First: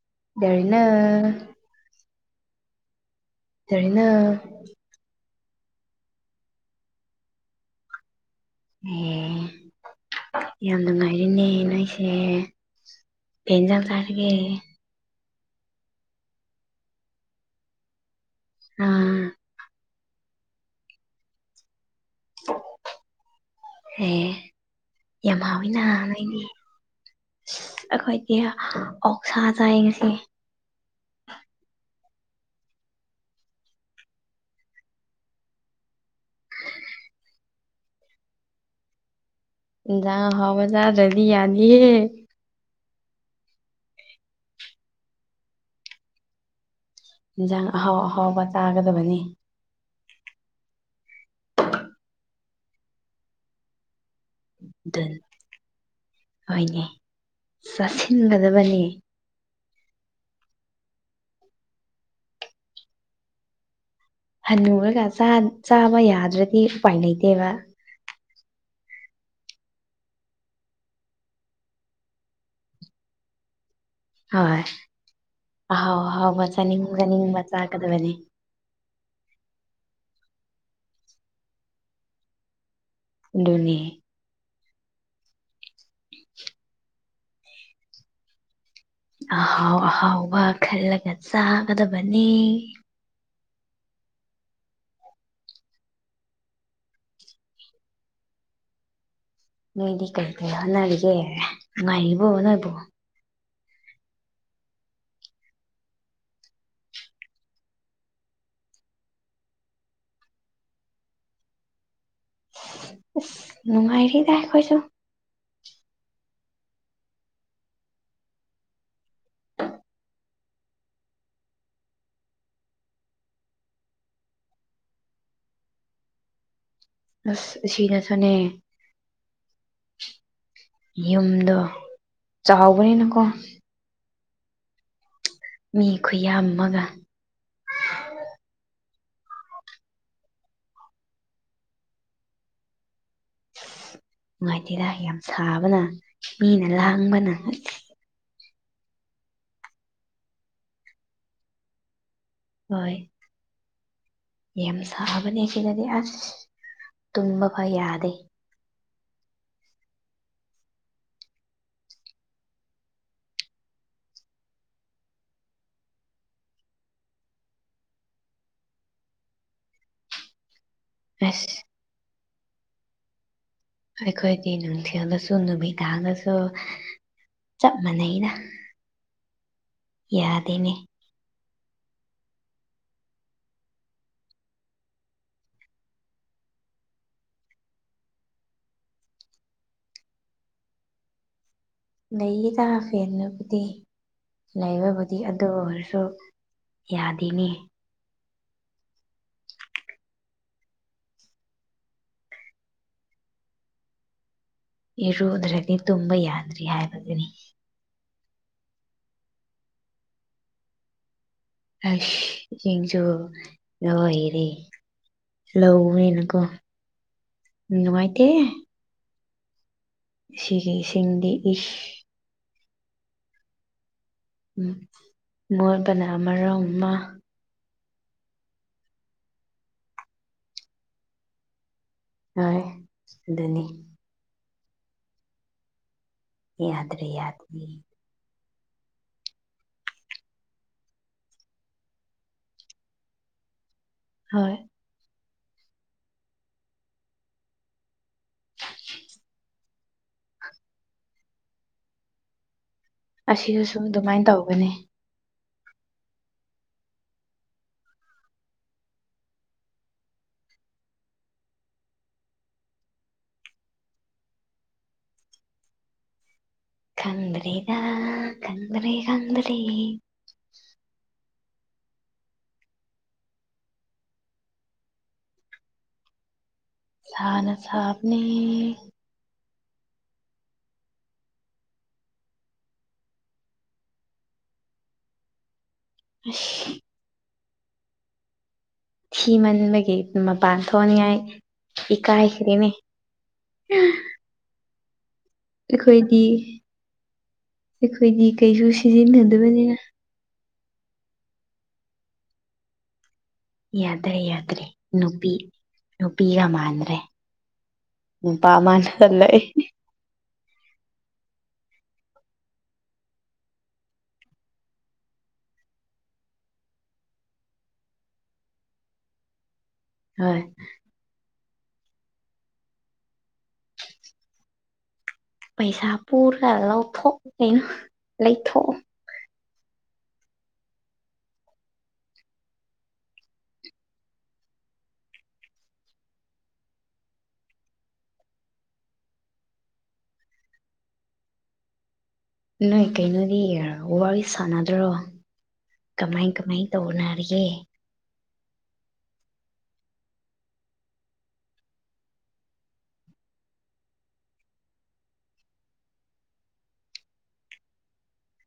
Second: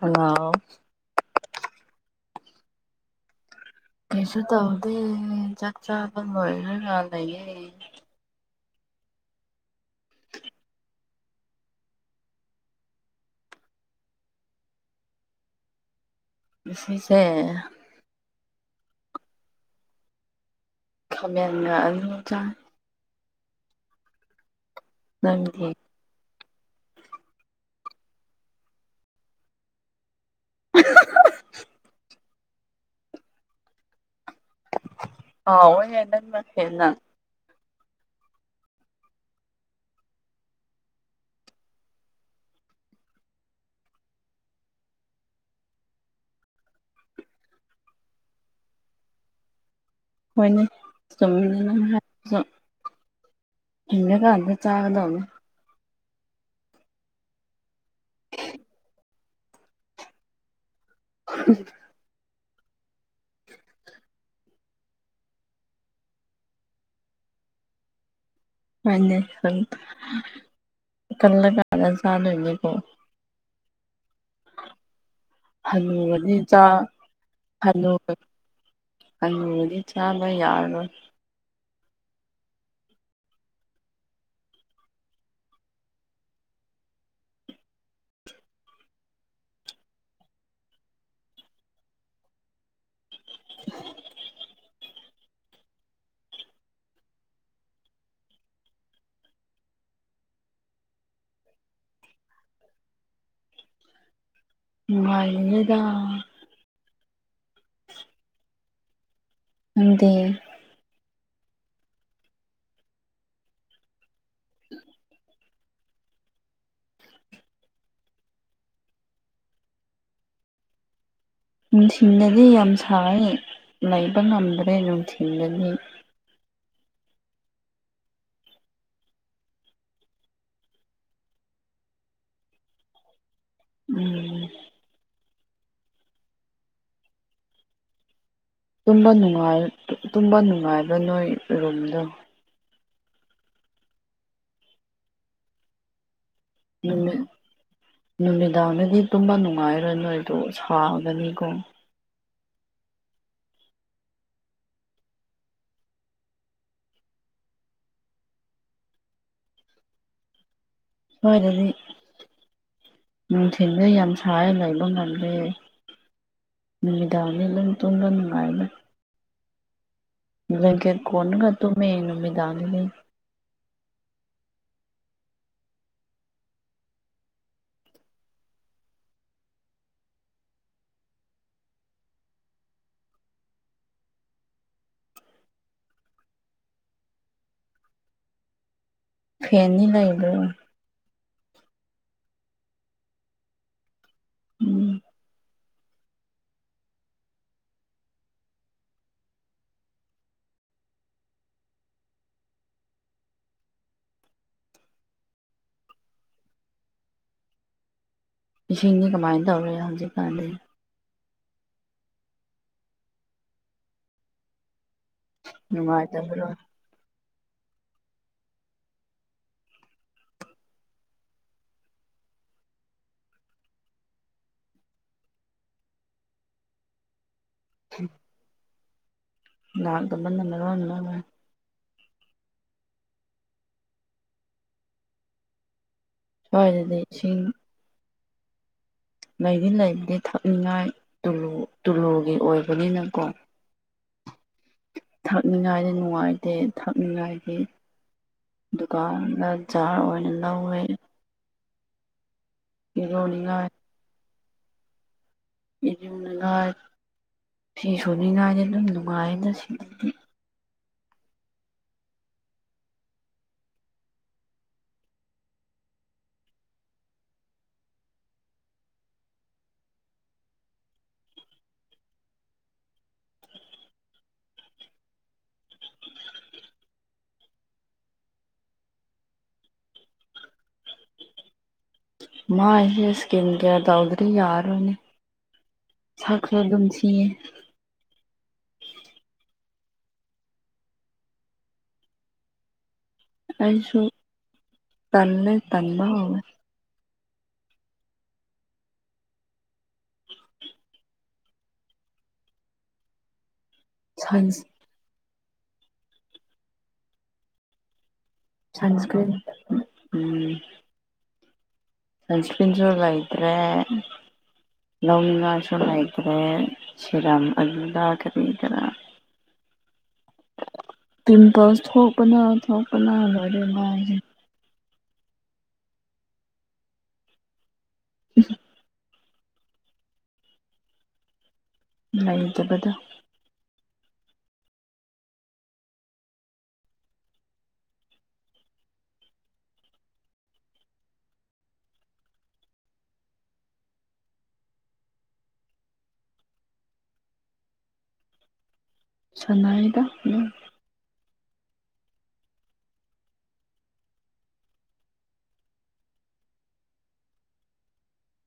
hello ꯗꯔꯅ ꯀꯩꯁꯨ ꯇꯧꯗꯦ ꯆꯥꯛ ꯆꯥꯕ ꯑꯣꯏꯣꯏꯔ ꯂꯩꯌꯦ ꯑꯦ ꯌꯥꯝ ꯅꯨꯡꯉꯥꯏꯔꯤꯅꯦ ꯅ ꯑꯩꯁꯦ ꯄꯦꯟꯖꯜ ꯁꯥꯔꯒꯦ ꯁꯁꯦ ꯑꯥ ꯈꯥꯃꯦꯟꯒ ꯑꯗꯨ ꯆꯥꯡ ꯑꯦ ꯌꯥꯝ ꯅꯪꯗꯤ ꯍꯥꯎꯋꯤꯅ ꯅ ꯑꯩꯗꯤ ꯑ ꯑꯩꯈꯣꯏꯒꯤ ꯑꯣꯛꯁꯥ ꯆꯥꯏ ꯉꯁꯤ [inaudible] ꯑ ꯑꯣꯏꯣꯏ ꯑꯦꯅ ꯃꯥ ꯌꯥ ꯍꯕꯖꯥ ꯑꯗꯨꯗꯤ ꯑꯂꯤ ꯍꯦ ꯏꯟꯁꯥꯡ ꯑꯍꯥꯎ ꯑꯍꯥꯎꯕ ꯇꯥꯒꯗꯕꯅꯤ ꯍꯣꯏꯅꯦ ꯆꯨꯝꯃꯤ ꯀꯗ ꯆꯥꯒꯗꯅꯤ ꯍꯅꯦ ꯆꯥꯁꯤꯟꯒꯗꯕꯅꯤ [inaudible] ꯍꯟꯅꯨꯔꯒ ꯆꯥꯕ ꯌꯥꯗ꯭ꯔꯗꯤ ꯎꯄꯥꯏ ꯂꯩꯇꯦꯕ ꯍꯅꯦꯦ ꯍ ꯀꯂ ꯀꯥ ꯑꯅꯥꯖꯥꯗ ꯑꯣꯏꯅꯅꯦꯒꯣ ꯍꯣꯏ ꯑꯍꯥꯎ ꯍꯅꯨꯔꯗꯤ ꯑꯍꯥꯎꯕ ꯆꯥ ꯆꯥꯅꯤꯡ ꯆꯥꯅꯤꯡꯕ ꯆꯥꯀꯗꯕꯅꯤ ꯑꯗꯤ ꯆꯥꯕ ꯌꯥꯔꯅꯣ ꯅꯤ ꯑꯍꯥꯎ ꯑꯍꯥꯎꯕ ꯈꯜꯂꯒ ꯆꯥꯒꯗꯕꯅꯤ [inaudible] ꯅꯣꯏꯗꯤ ꯀꯔꯤ ꯀꯔꯤ ꯍꯣꯠꯅꯔꯤꯒꯦ ꯉꯅꯨꯡꯉꯥꯏꯔꯤꯕꯣ ꯅꯣꯏꯕꯨꯣ ꯥꯏꯅꯦꯗꯥ ꯑꯗꯤ ꯅꯉꯥꯏꯔꯤ ꯇꯥꯏ ꯀꯣꯏꯁꯨ ꯅꯨꯡꯊꯤꯟꯗꯗꯤ ꯌꯥꯝ ꯁꯥꯏ ꯂꯩꯕ ꯉꯝꯗ꯭ꯔꯦ ꯅꯨꯡꯊꯤꯟꯜꯗꯗꯤ ꯑꯁ ꯑꯁꯤꯅꯁꯨꯅꯦ ꯌꯨꯝꯗ ꯆꯥꯎꯕꯅꯤꯅꯀꯣ ꯎꯝ ꯃꯤ ꯈꯨꯌꯥꯃꯒ ꯇꯨꯝꯕ ꯅꯨꯡꯉꯥꯏꯕ ꯅꯣꯏ ꯔꯨꯝꯗꯣ ꯅꯨꯡꯉꯥꯏꯇꯦꯔ ꯌꯥꯝ ꯁꯥꯕꯅ ꯃꯤꯅ ꯂꯥꯡꯕꯅ ꯗꯥꯅꯗꯤ ꯇꯨꯝꯕ ꯅꯨꯡꯉꯥꯏꯔꯣꯏ ꯅꯣꯏꯗꯣ ꯁꯥꯒꯅꯤꯀꯣ ꯍꯣꯏ ꯌꯥꯝ ꯁꯥꯛꯑꯕꯅꯦ ꯁꯤꯗꯗꯤ ꯑꯁ ꯇꯨꯝꯕ ꯐ ꯌꯥꯗꯦ ꯍꯣꯏ ꯑꯗꯨꯗꯤꯅꯤ ꯅꯨꯡꯊꯤꯟꯜꯗ ꯌꯥꯝ ꯁꯅ ꯂꯩꯕ ꯉꯝꯂ꯭ꯔꯦ ꯅꯨꯃꯤꯗꯥꯡꯅꯤꯂ ꯇꯨꯡꯗ ꯅꯨꯡꯉꯥꯏꯂ ꯂ ꯀ ꯀꯣꯅꯒ ꯑꯁ ꯇꯨ ꯃꯅꯃꯤꯗꯥꯅ ꯂꯩ ꯑꯩꯣꯏ ꯈꯣꯏ ꯇ ꯅꯨꯍꯊꯦꯂ ꯁꯨ ꯅ ꯅꯨꯕꯤꯤꯗꯥ ꯍꯂꯣꯁꯨꯣ ꯆꯞ ꯃꯥꯟꯅꯩꯗ ꯌꯥꯗꯦꯅꯦ ꯐꯦꯅꯤ ꯂꯩꯕ ꯂꯩꯌꯦꯗ ꯐꯦꯅꯕꯨꯗꯤ ꯎꯝ ꯂꯩꯕꯕꯨꯗꯤ ꯑꯗꯨ ꯑꯣꯏꯔꯦ ꯁꯨ ꯌꯥꯗꯤꯅꯤ ꯏꯔꯨꯗ꯭ꯔꯗꯤ ꯇꯨꯝꯕ ꯌꯥꯗ꯭ꯔꯤ ꯍꯥꯏꯕꯗꯨꯅꯤ ꯏꯁꯤꯡꯗꯤ ꯀꯃꯥꯏꯅ ꯇꯧꯔ ꯍꯧꯖꯤꯛꯀꯥꯟꯗꯤ ꯑ ꯌꯦꯁꯨ ꯂꯔꯤꯦ ꯂꯧꯋꯦꯅꯀꯣ ꯅꯨꯡꯉꯥꯏꯇꯕ꯭ꯔꯣ ꯎꯝ ꯅꯨꯡꯉꯥꯏꯇꯦ ꯁꯤꯒꯤꯁꯤꯡꯗꯤ ꯏꯁ ꯎ ꯃꯣꯏꯕꯅ ꯑꯃꯣꯡꯃ ꯎꯝ ꯥꯟ ꯊꯃ ꯅꯅꯗ ꯍ ꯑꯗꯨꯅꯤ ꯁ꯭ꯋꯥꯏꯗꯗꯤ ꯌꯥꯗ꯭ꯔꯦ ꯏꯁꯤꯡ ꯌꯥꯗꯅꯤ ꯂꯩꯗꯤ ꯂꯩꯕꯗꯤ ꯊꯛꯅꯤꯡꯉꯥꯏ ꯇꯨꯂꯨꯒꯤ ꯑꯣꯏꯕꯅꯤꯅꯀꯣ ꯍ ꯊꯛꯅꯤꯡꯉꯥꯏꯗꯤ ꯅꯨꯡꯉꯥꯏꯇꯦ ꯊꯛꯅꯤꯡꯉꯥꯏꯒꯤ ꯗꯨꯀꯥꯟꯗ ꯖꯥꯔ ꯑꯣꯏꯅ ꯂꯧ ꯑꯣꯏꯦ ꯑꯁꯤꯗꯁꯨ ꯑꯗꯨꯃꯥꯏꯅ ꯇꯧꯒꯅꯤ ꯖꯝ ꯒꯔ ꯐꯤ ꯁꯨꯅꯤꯉꯥꯏꯗ ꯑꯗꯨꯏ ꯅꯨꯡꯉꯥꯏꯌꯦꯅ ꯁꯤꯗꯤ ꯀꯗꯔꯤꯗ ꯀꯟꯗꯔꯤ ꯀꯗꯔꯤ ꯁꯅ ꯁꯥꯕꯅꯤ ꯃꯥꯏ ꯁꯀꯤꯒꯦꯗ ꯎꯗꯔ ꯌꯔ ꯑꯣꯏꯅꯤ ꯁꯥꯈ꯭ꯔ ꯑꯁ ꯑꯗꯨꯝ ꯁꯤꯌꯦ ꯁꯤ ꯃꯟꯕꯒꯤ ꯃꯄꯥꯟ ꯊꯣꯛꯅꯤꯡꯉꯥꯏ ꯏꯀꯥꯏꯈ꯭ꯔꯦꯅꯦ ꯑꯩꯁꯨ ꯇꯟꯅꯦ ꯇꯟ ꯑꯩꯈꯣꯏꯗꯤ ꯑꯣꯏꯦ ꯑꯩꯈꯣꯏꯗꯤ ꯀꯩꯁꯨ ꯁꯤꯖꯤꯟꯅꯗꯕꯅꯤꯅ ꯌꯥꯗ꯭ꯔꯦ ꯁꯟꯁ ꯌꯥꯗ꯭ꯔꯦ ꯅꯨꯄꯤ ꯅꯨꯄꯤꯒ ꯃꯥꯟꯗ꯭ꯔꯦ ꯎ ꯄꯥꯃꯅ ꯁꯟꯁꯀ꯭ꯔꯤꯟ ꯂꯩ ꯁꯪꯁꯄꯤꯟꯁꯨ ꯂꯥꯏꯗ꯭ꯔꯦ ꯂꯧꯅꯁꯨꯉꯥꯏꯇ꯭ꯔꯦ ꯁꯤꯔꯝ ꯑꯗꯨꯗ ꯀꯔꯤꯗꯔꯥ ꯍꯣꯏ ꯇꯝ ꯄꯁ ꯊꯣꯛꯄꯅ ꯊꯣꯛꯄꯅ ꯑꯗꯨ ꯃꯥꯁ ꯄꯩꯁꯥ ꯄꯨꯔ ꯂꯧꯊꯣꯛꯑꯣ ꯀꯩꯅꯣ ꯂꯩꯊꯣꯛꯑꯣ ꯂꯩꯖꯕꯗ ꯅꯣꯏ ꯀꯩꯅꯣꯗꯤ ꯌꯦꯔ ꯋꯥꯔꯤ ꯁꯥꯟꯅꯗ꯭ꯔꯣ ꯀꯃꯥꯏ ꯀꯃꯥꯏ ꯇ ꯑꯣꯅꯔꯌꯦ ꯁꯅꯥꯏꯗꯅꯦ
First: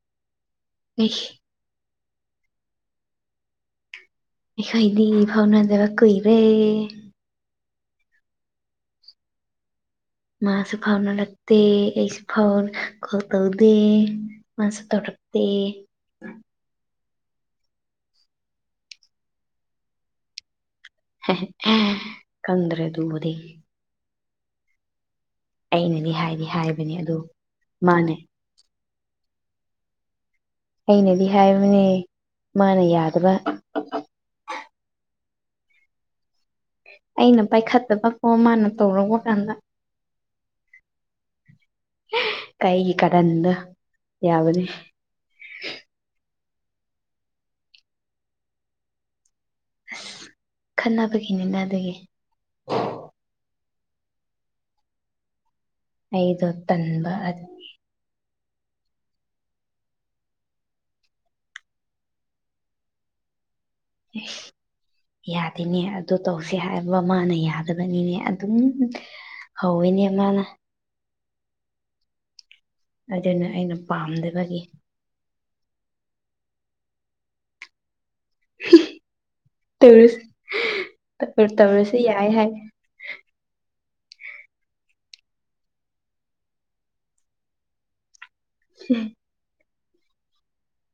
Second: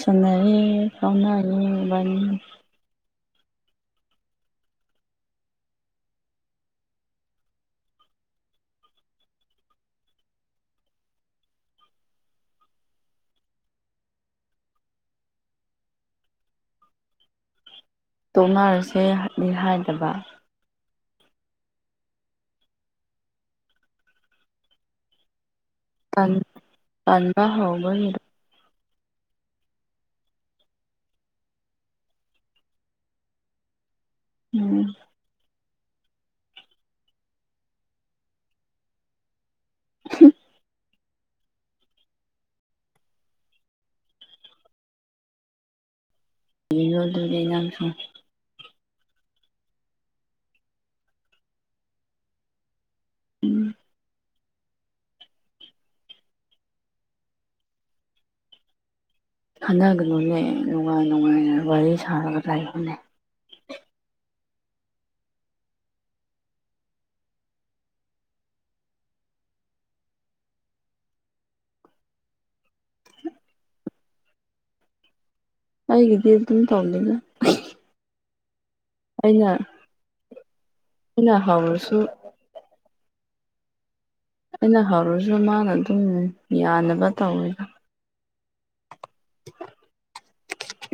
ꯁꯅꯔꯤ ꯑꯩꯁ ꯐꯥꯎꯅꯔꯤꯕꯥꯅꯤ ꯈꯥꯏꯗꯤ ꯐꯥꯎꯅꯥꯖꯕ ꯀꯨꯏꯔꯦ ꯃꯥꯁꯨ ꯐꯥꯎꯅꯔꯛꯇꯦ ꯑꯩꯁꯨ ꯐꯥꯎꯅ ꯀ ꯇꯧꯗꯦ ꯃꯥꯁꯨ ꯇꯧꯔꯛ ꯇ ꯇꯣꯛꯅꯔꯁꯦꯅꯤ ꯍꯥꯏꯗꯕ ꯀꯗ꯭ꯔꯦ ꯑꯗꯨ ꯎꯕꯗꯤ ꯑꯩꯅꯗꯤ ꯇꯟ ꯍꯥꯏꯗꯤ ꯍꯥꯏꯕꯅꯦ ꯑꯗꯨ ꯇꯟꯕ ꯃꯥꯅꯦ ꯍꯧꯕꯒꯤꯔꯣ ꯑꯩꯅꯗꯤ ꯍꯥꯏꯕꯅꯦ ꯃꯥꯅ ꯌꯥꯗꯕ ꯎꯝ ꯑꯩꯅ ꯄꯥꯏꯈꯠꯇꯕꯀꯣ ꯃꯥꯅ ꯇꯧꯔꯨꯕ ꯀꯥꯟꯗ ꯑ ꯀꯩꯒꯤ ꯀꯔꯟ ꯌꯥꯕꯅꯤ ꯌ ꯑꯗꯨ ꯂꯩ ꯌꯥꯁꯨ ꯑꯁ ꯈꯟꯅꯅꯕꯒꯤꯅꯤꯅ ꯑꯗꯨꯒꯤ ꯎꯝ ꯑꯩꯗ ꯇꯟꯕ ꯑꯗꯨ ꯈꯟꯅꯒꯅꯨꯅꯦ ꯅꯨꯡꯉꯥꯏ ꯅꯨꯡꯉꯥꯏꯅ ꯋꯥꯔꯤ ꯁꯥꯔꯒ ꯇꯥꯏꯈꯅꯦ ꯑꯦ ꯌꯥꯗꯦꯅꯦ ꯑꯗꯨ ꯇꯧꯁ ꯍꯥꯏꯕ ꯃꯥꯅ ꯌꯥꯗꯕꯅꯤꯅꯦ ꯑꯗꯨꯝ [unintelligible] ꯑꯃꯅ ꯑꯗꯨꯅ ꯑꯩꯅ ꯄꯥꯝꯗꯕꯒꯤ ꯍꯥꯏꯒꯗꯦ ꯇ ꯇꯧꯂ [unintelligible] ꯑꯩꯅ ꯔ ꯇꯧꯔꯁꯨ ꯍꯧꯔꯁꯨ ꯌꯥꯏ ꯍꯥꯏ ꯑꯩꯅ ꯍꯧꯔꯁꯨ ꯃꯥꯅ ꯑꯗꯨꯝ ꯌꯥꯅꯕ ꯇꯧꯋꯤ ꯎꯝ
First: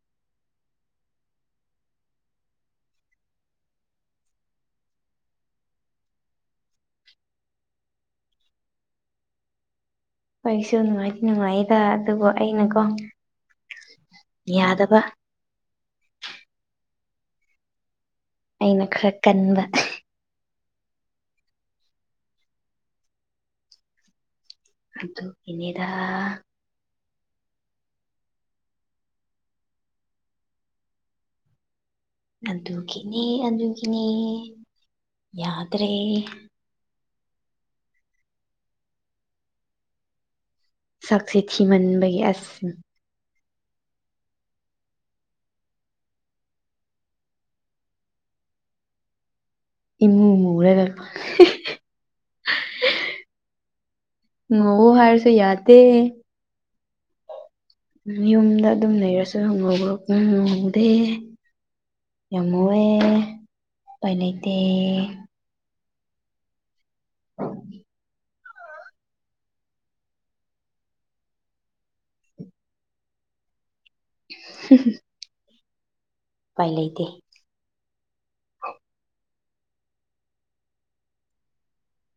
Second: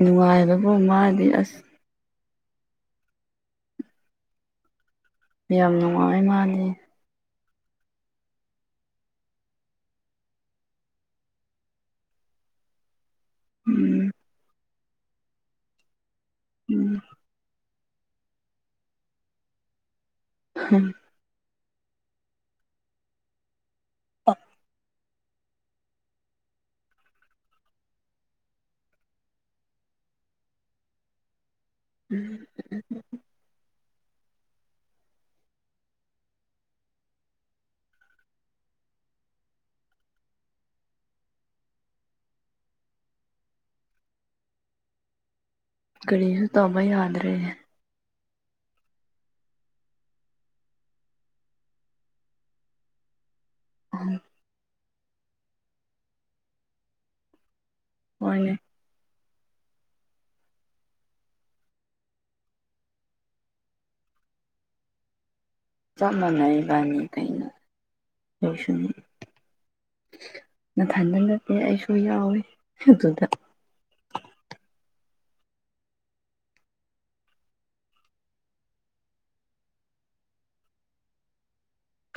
ꯅꯨꯡꯉꯥꯏꯕꯕꯨ ꯃꯥꯗꯤ ꯑꯁ ꯌꯥꯝ ꯅꯨꯡꯉꯥꯏ ꯃꯥꯅꯤ ꯑꯩꯁꯨ ꯅꯨꯡꯉꯥꯏꯇ ꯅꯨꯡꯉꯥꯏꯗ ꯑꯗꯨꯕꯨ ꯑꯩꯅꯀꯣ ꯎꯝ ꯌꯥꯗꯕ ꯎꯝ ꯑꯩꯅ ꯈꯔ ꯀꯟꯕ ꯎꯝ ꯑ ꯑꯗꯨꯣ ꯏꯅꯦꯗ ꯑꯗꯨꯒꯤꯅꯦ ꯑꯗꯨꯒꯤꯅꯦ ꯌꯥꯗ꯭ꯔꯦ ꯁꯛꯁꯦ ꯊꯤꯃꯟꯕꯒꯤ ꯑꯁ ꯅꯤꯁ ꯇꯃ ꯌꯥꯗꯔꯦ ꯏꯃ ꯃꯔꯦꯒꯜ ꯉ ꯍꯥꯏꯔꯁꯨ ꯌꯥꯗ ꯍꯣꯏꯅꯦ ꯌꯨꯝꯗ ꯑꯗꯨꯝ ꯂꯩꯔꯁꯨ ꯍꯪꯉꯨꯕ꯭ꯔꯣ ꯎ ꯉꯧꯗꯦ ꯌꯥꯝꯃꯣꯏꯦ ꯀꯥꯏ ꯂꯩꯇꯦ ꯆꯃꯅꯏꯕꯅꯤꯗꯅ ꯍꯁꯨ ꯅꯊꯟꯗ ꯅꯠꯇꯦ ꯑꯩꯁꯨ ꯌꯥꯎꯋꯤ ꯑꯗꯨꯗ ꯍ ꯄꯥꯏ ꯂꯩꯇꯦ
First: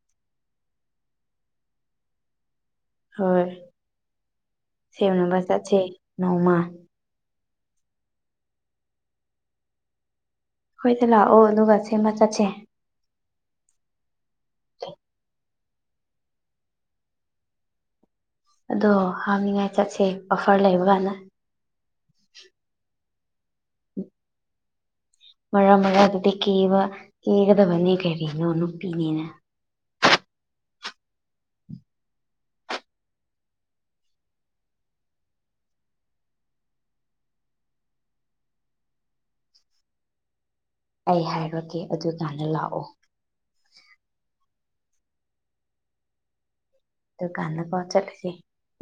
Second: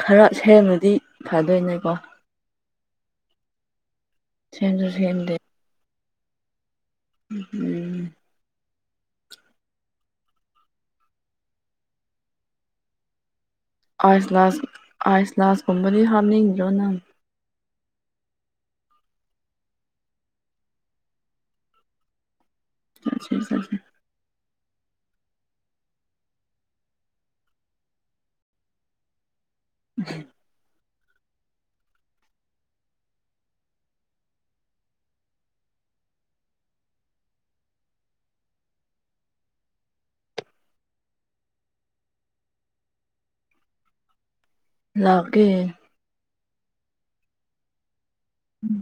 ꯈꯔ ꯍꯦꯟꯅꯗꯤ ꯊꯥꯗꯣꯏꯅꯦꯀꯣ ꯍꯣꯏ ꯁꯦꯝꯁꯨ ꯁꯦꯝꯗꯦ ꯁꯅꯕꯁ ꯆꯁ ꯅꯧꯃ ꯎꯝ ꯍꯣꯏꯗ ꯂꯥꯛꯑꯣ ꯑꯗꯨꯒ ꯁꯦꯝꯃ ꯆꯠꯁꯦ ꯑꯁꯥꯁ ꯑꯥꯏꯁ ꯂꯥꯁꯀꯨꯝꯕꯗꯤ ꯍꯥꯞꯅꯤꯡ꯭ꯔꯣ ꯅꯪ ꯑꯗꯣ ꯍꯥꯞꯅꯤꯉꯥꯏ ꯆꯠꯁꯦ ꯑꯣꯐꯔ ꯂꯩꯕ ꯀꯅ ꯆꯦ ꯃꯔꯥꯡ ꯃꯔꯥꯗꯨꯗꯤ ꯀꯦꯕ ꯀꯦꯒꯗꯕꯅꯦ ꯀꯔꯤꯅꯣ ꯅꯨꯄꯤꯅꯦꯅ [inaudible] ꯑꯩ ꯍꯥꯏꯔꯒꯦ ꯑꯗꯨ ꯀꯥꯟꯗ ꯂꯥꯛꯑꯣ ꯂꯀꯦ ꯇ ꯀꯥꯟ ꯄ ꯆꯂꯁꯤ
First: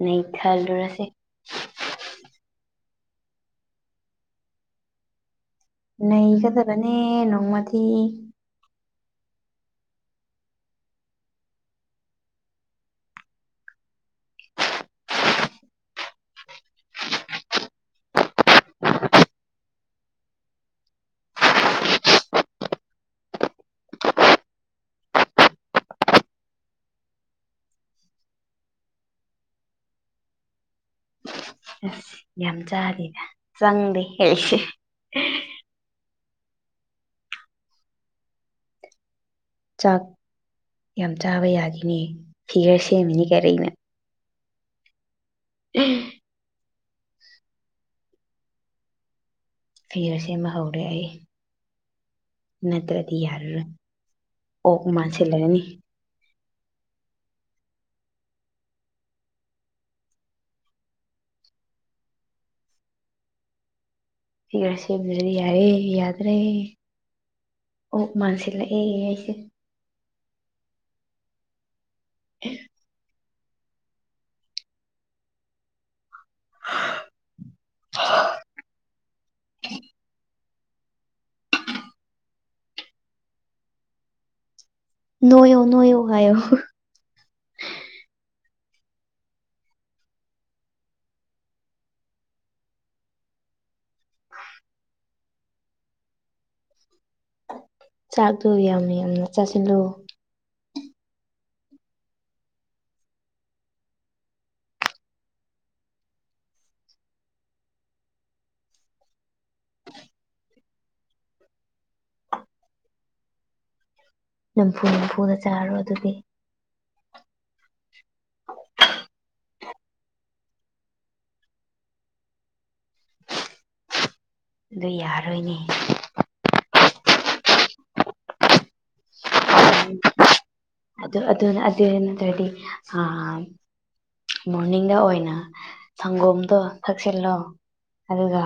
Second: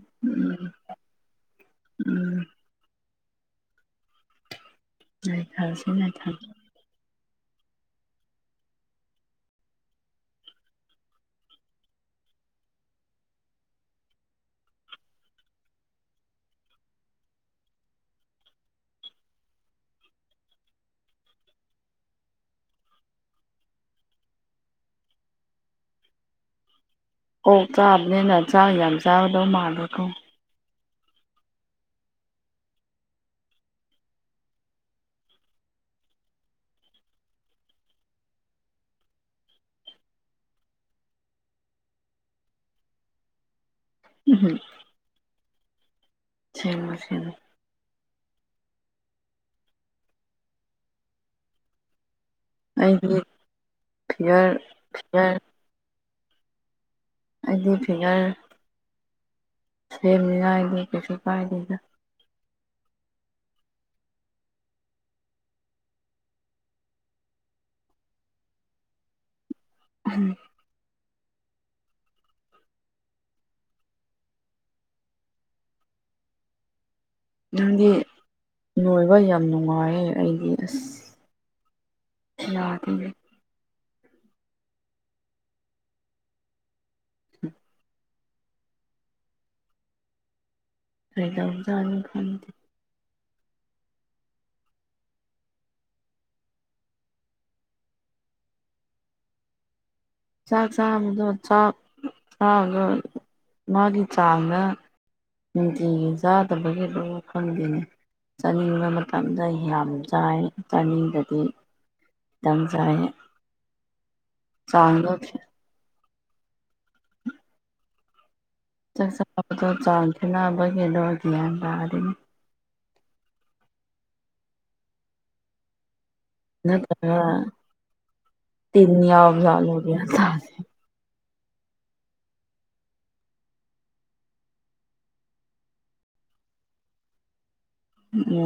ꯅ ꯎꯝ ꯈꯜꯂꯨꯔꯁꯤ ꯎꯝ ꯎꯝ ꯅꯩꯒꯗꯕꯅꯦ ꯅꯣꯡꯃꯗꯤ ꯑꯣ ꯆꯥꯕꯅꯦꯅ ꯆꯥꯛ ꯌꯥꯝ ꯆꯥꯒꯗꯧ ꯃꯥꯂ꯭ꯔꯦꯀꯣ ꯑꯁ ꯌꯥꯝ ꯆꯥꯗꯦꯅ ꯆꯪꯗꯦ ꯑꯩꯁꯦ ꯆꯥꯛ ꯌꯥꯝ ꯆꯥꯕ ꯌꯥꯈꯤꯅꯦ ꯐꯤꯒꯔ ꯁꯦꯝꯃꯤꯅꯤ ꯀꯔꯩꯅ ꯎꯝꯍꯝ ꯎ ꯁꯤꯦꯡꯁꯤꯦꯡ ꯐꯤꯔ ꯁꯦꯝ ꯑꯃ ꯍꯧꯔꯦ ꯑꯩ ꯅꯠꯇ꯭ꯔꯗꯤ ꯑꯩꯗꯤ ꯌꯥꯔꯔꯣꯏ ꯐꯤꯒꯔ ꯑꯣ ꯃꯥꯥꯟꯁꯤꯜꯂꯔꯅꯤ ꯍꯥꯏꯗꯤ ꯐꯤꯅꯔ ꯁꯦꯝꯅꯤꯉꯥꯏꯗ ꯀꯩꯁꯨ ꯀꯥꯏꯗꯦꯗ ꯁꯤꯁꯦꯔꯤ ꯌꯥꯔ ꯌꯥꯗ ꯔ ꯑꯣ ꯃꯅꯁꯂ ꯑꯦ ꯌꯥꯏꯁꯦ ꯎꯝ ꯑꯦ ꯅꯪꯗꯤ ꯅꯣꯏꯕ ꯌꯥꯝ ꯅꯨꯡꯉꯥꯏꯌꯦ ꯑꯩꯗꯤ ꯑꯁ ꯌꯥ ꯊꯤꯟꯒꯦ ꯅꯣꯏꯌꯣ ꯅꯣꯏꯌꯣ ꯍꯥꯏꯌꯣ ꯍ [unintelligible] ꯐꯗꯧꯖꯥꯅꯤ ꯈꯟꯗꯦ ꯆꯥꯛꯇꯣ ꯌꯥꯝꯅ ꯌꯥꯝꯅ ꯆꯥꯁꯤꯜꯂꯨ ꯆꯥꯛ ꯆꯥꯕꯗꯣ ꯆꯥꯛ ꯆꯥꯕꯗꯣ ꯃꯥꯒꯤ ꯆꯥꯡꯗ ꯅꯨꯡꯇꯤꯒꯤ ꯆꯥꯗꯕꯒꯤꯔꯣ ꯈꯪꯗꯦꯅꯦ ꯆꯥꯅꯤꯡꯕ ꯃꯇꯝꯗ ꯌꯥꯝ ꯆꯥꯏ ꯆꯥꯅꯤꯡꯗ꯭ꯔꯗꯤ ꯇꯡ ꯆꯥꯏꯌꯦ ꯅꯝꯐꯨ ꯅꯝꯐꯨꯗ ꯆꯥꯔꯣ ꯑꯗꯨꯗꯤ ꯆꯥꯛ ꯆꯥꯕꯗꯣ ꯆꯥꯡ ꯈꯦꯠꯅꯕꯒꯤꯔꯣ ꯒ꯭ꯌꯥꯟ ꯇꯥꯗꯦꯅꯦ ꯑꯗꯨ ꯌꯥꯔꯣꯏꯅꯦ [unintelligible] [unintelligible] ꯑꯗꯨ ꯑꯗꯨꯅ ꯑꯗꯨ ꯅꯠꯇ꯭ꯔꯗꯤ ꯑꯥ ꯃꯣꯔꯅꯤꯡꯗ ꯑꯣꯏꯅ ꯁꯪꯒꯣꯝꯗꯣ ꯊꯛꯆꯤꯜꯂꯣ ꯎꯝ ꯑꯗꯨꯒ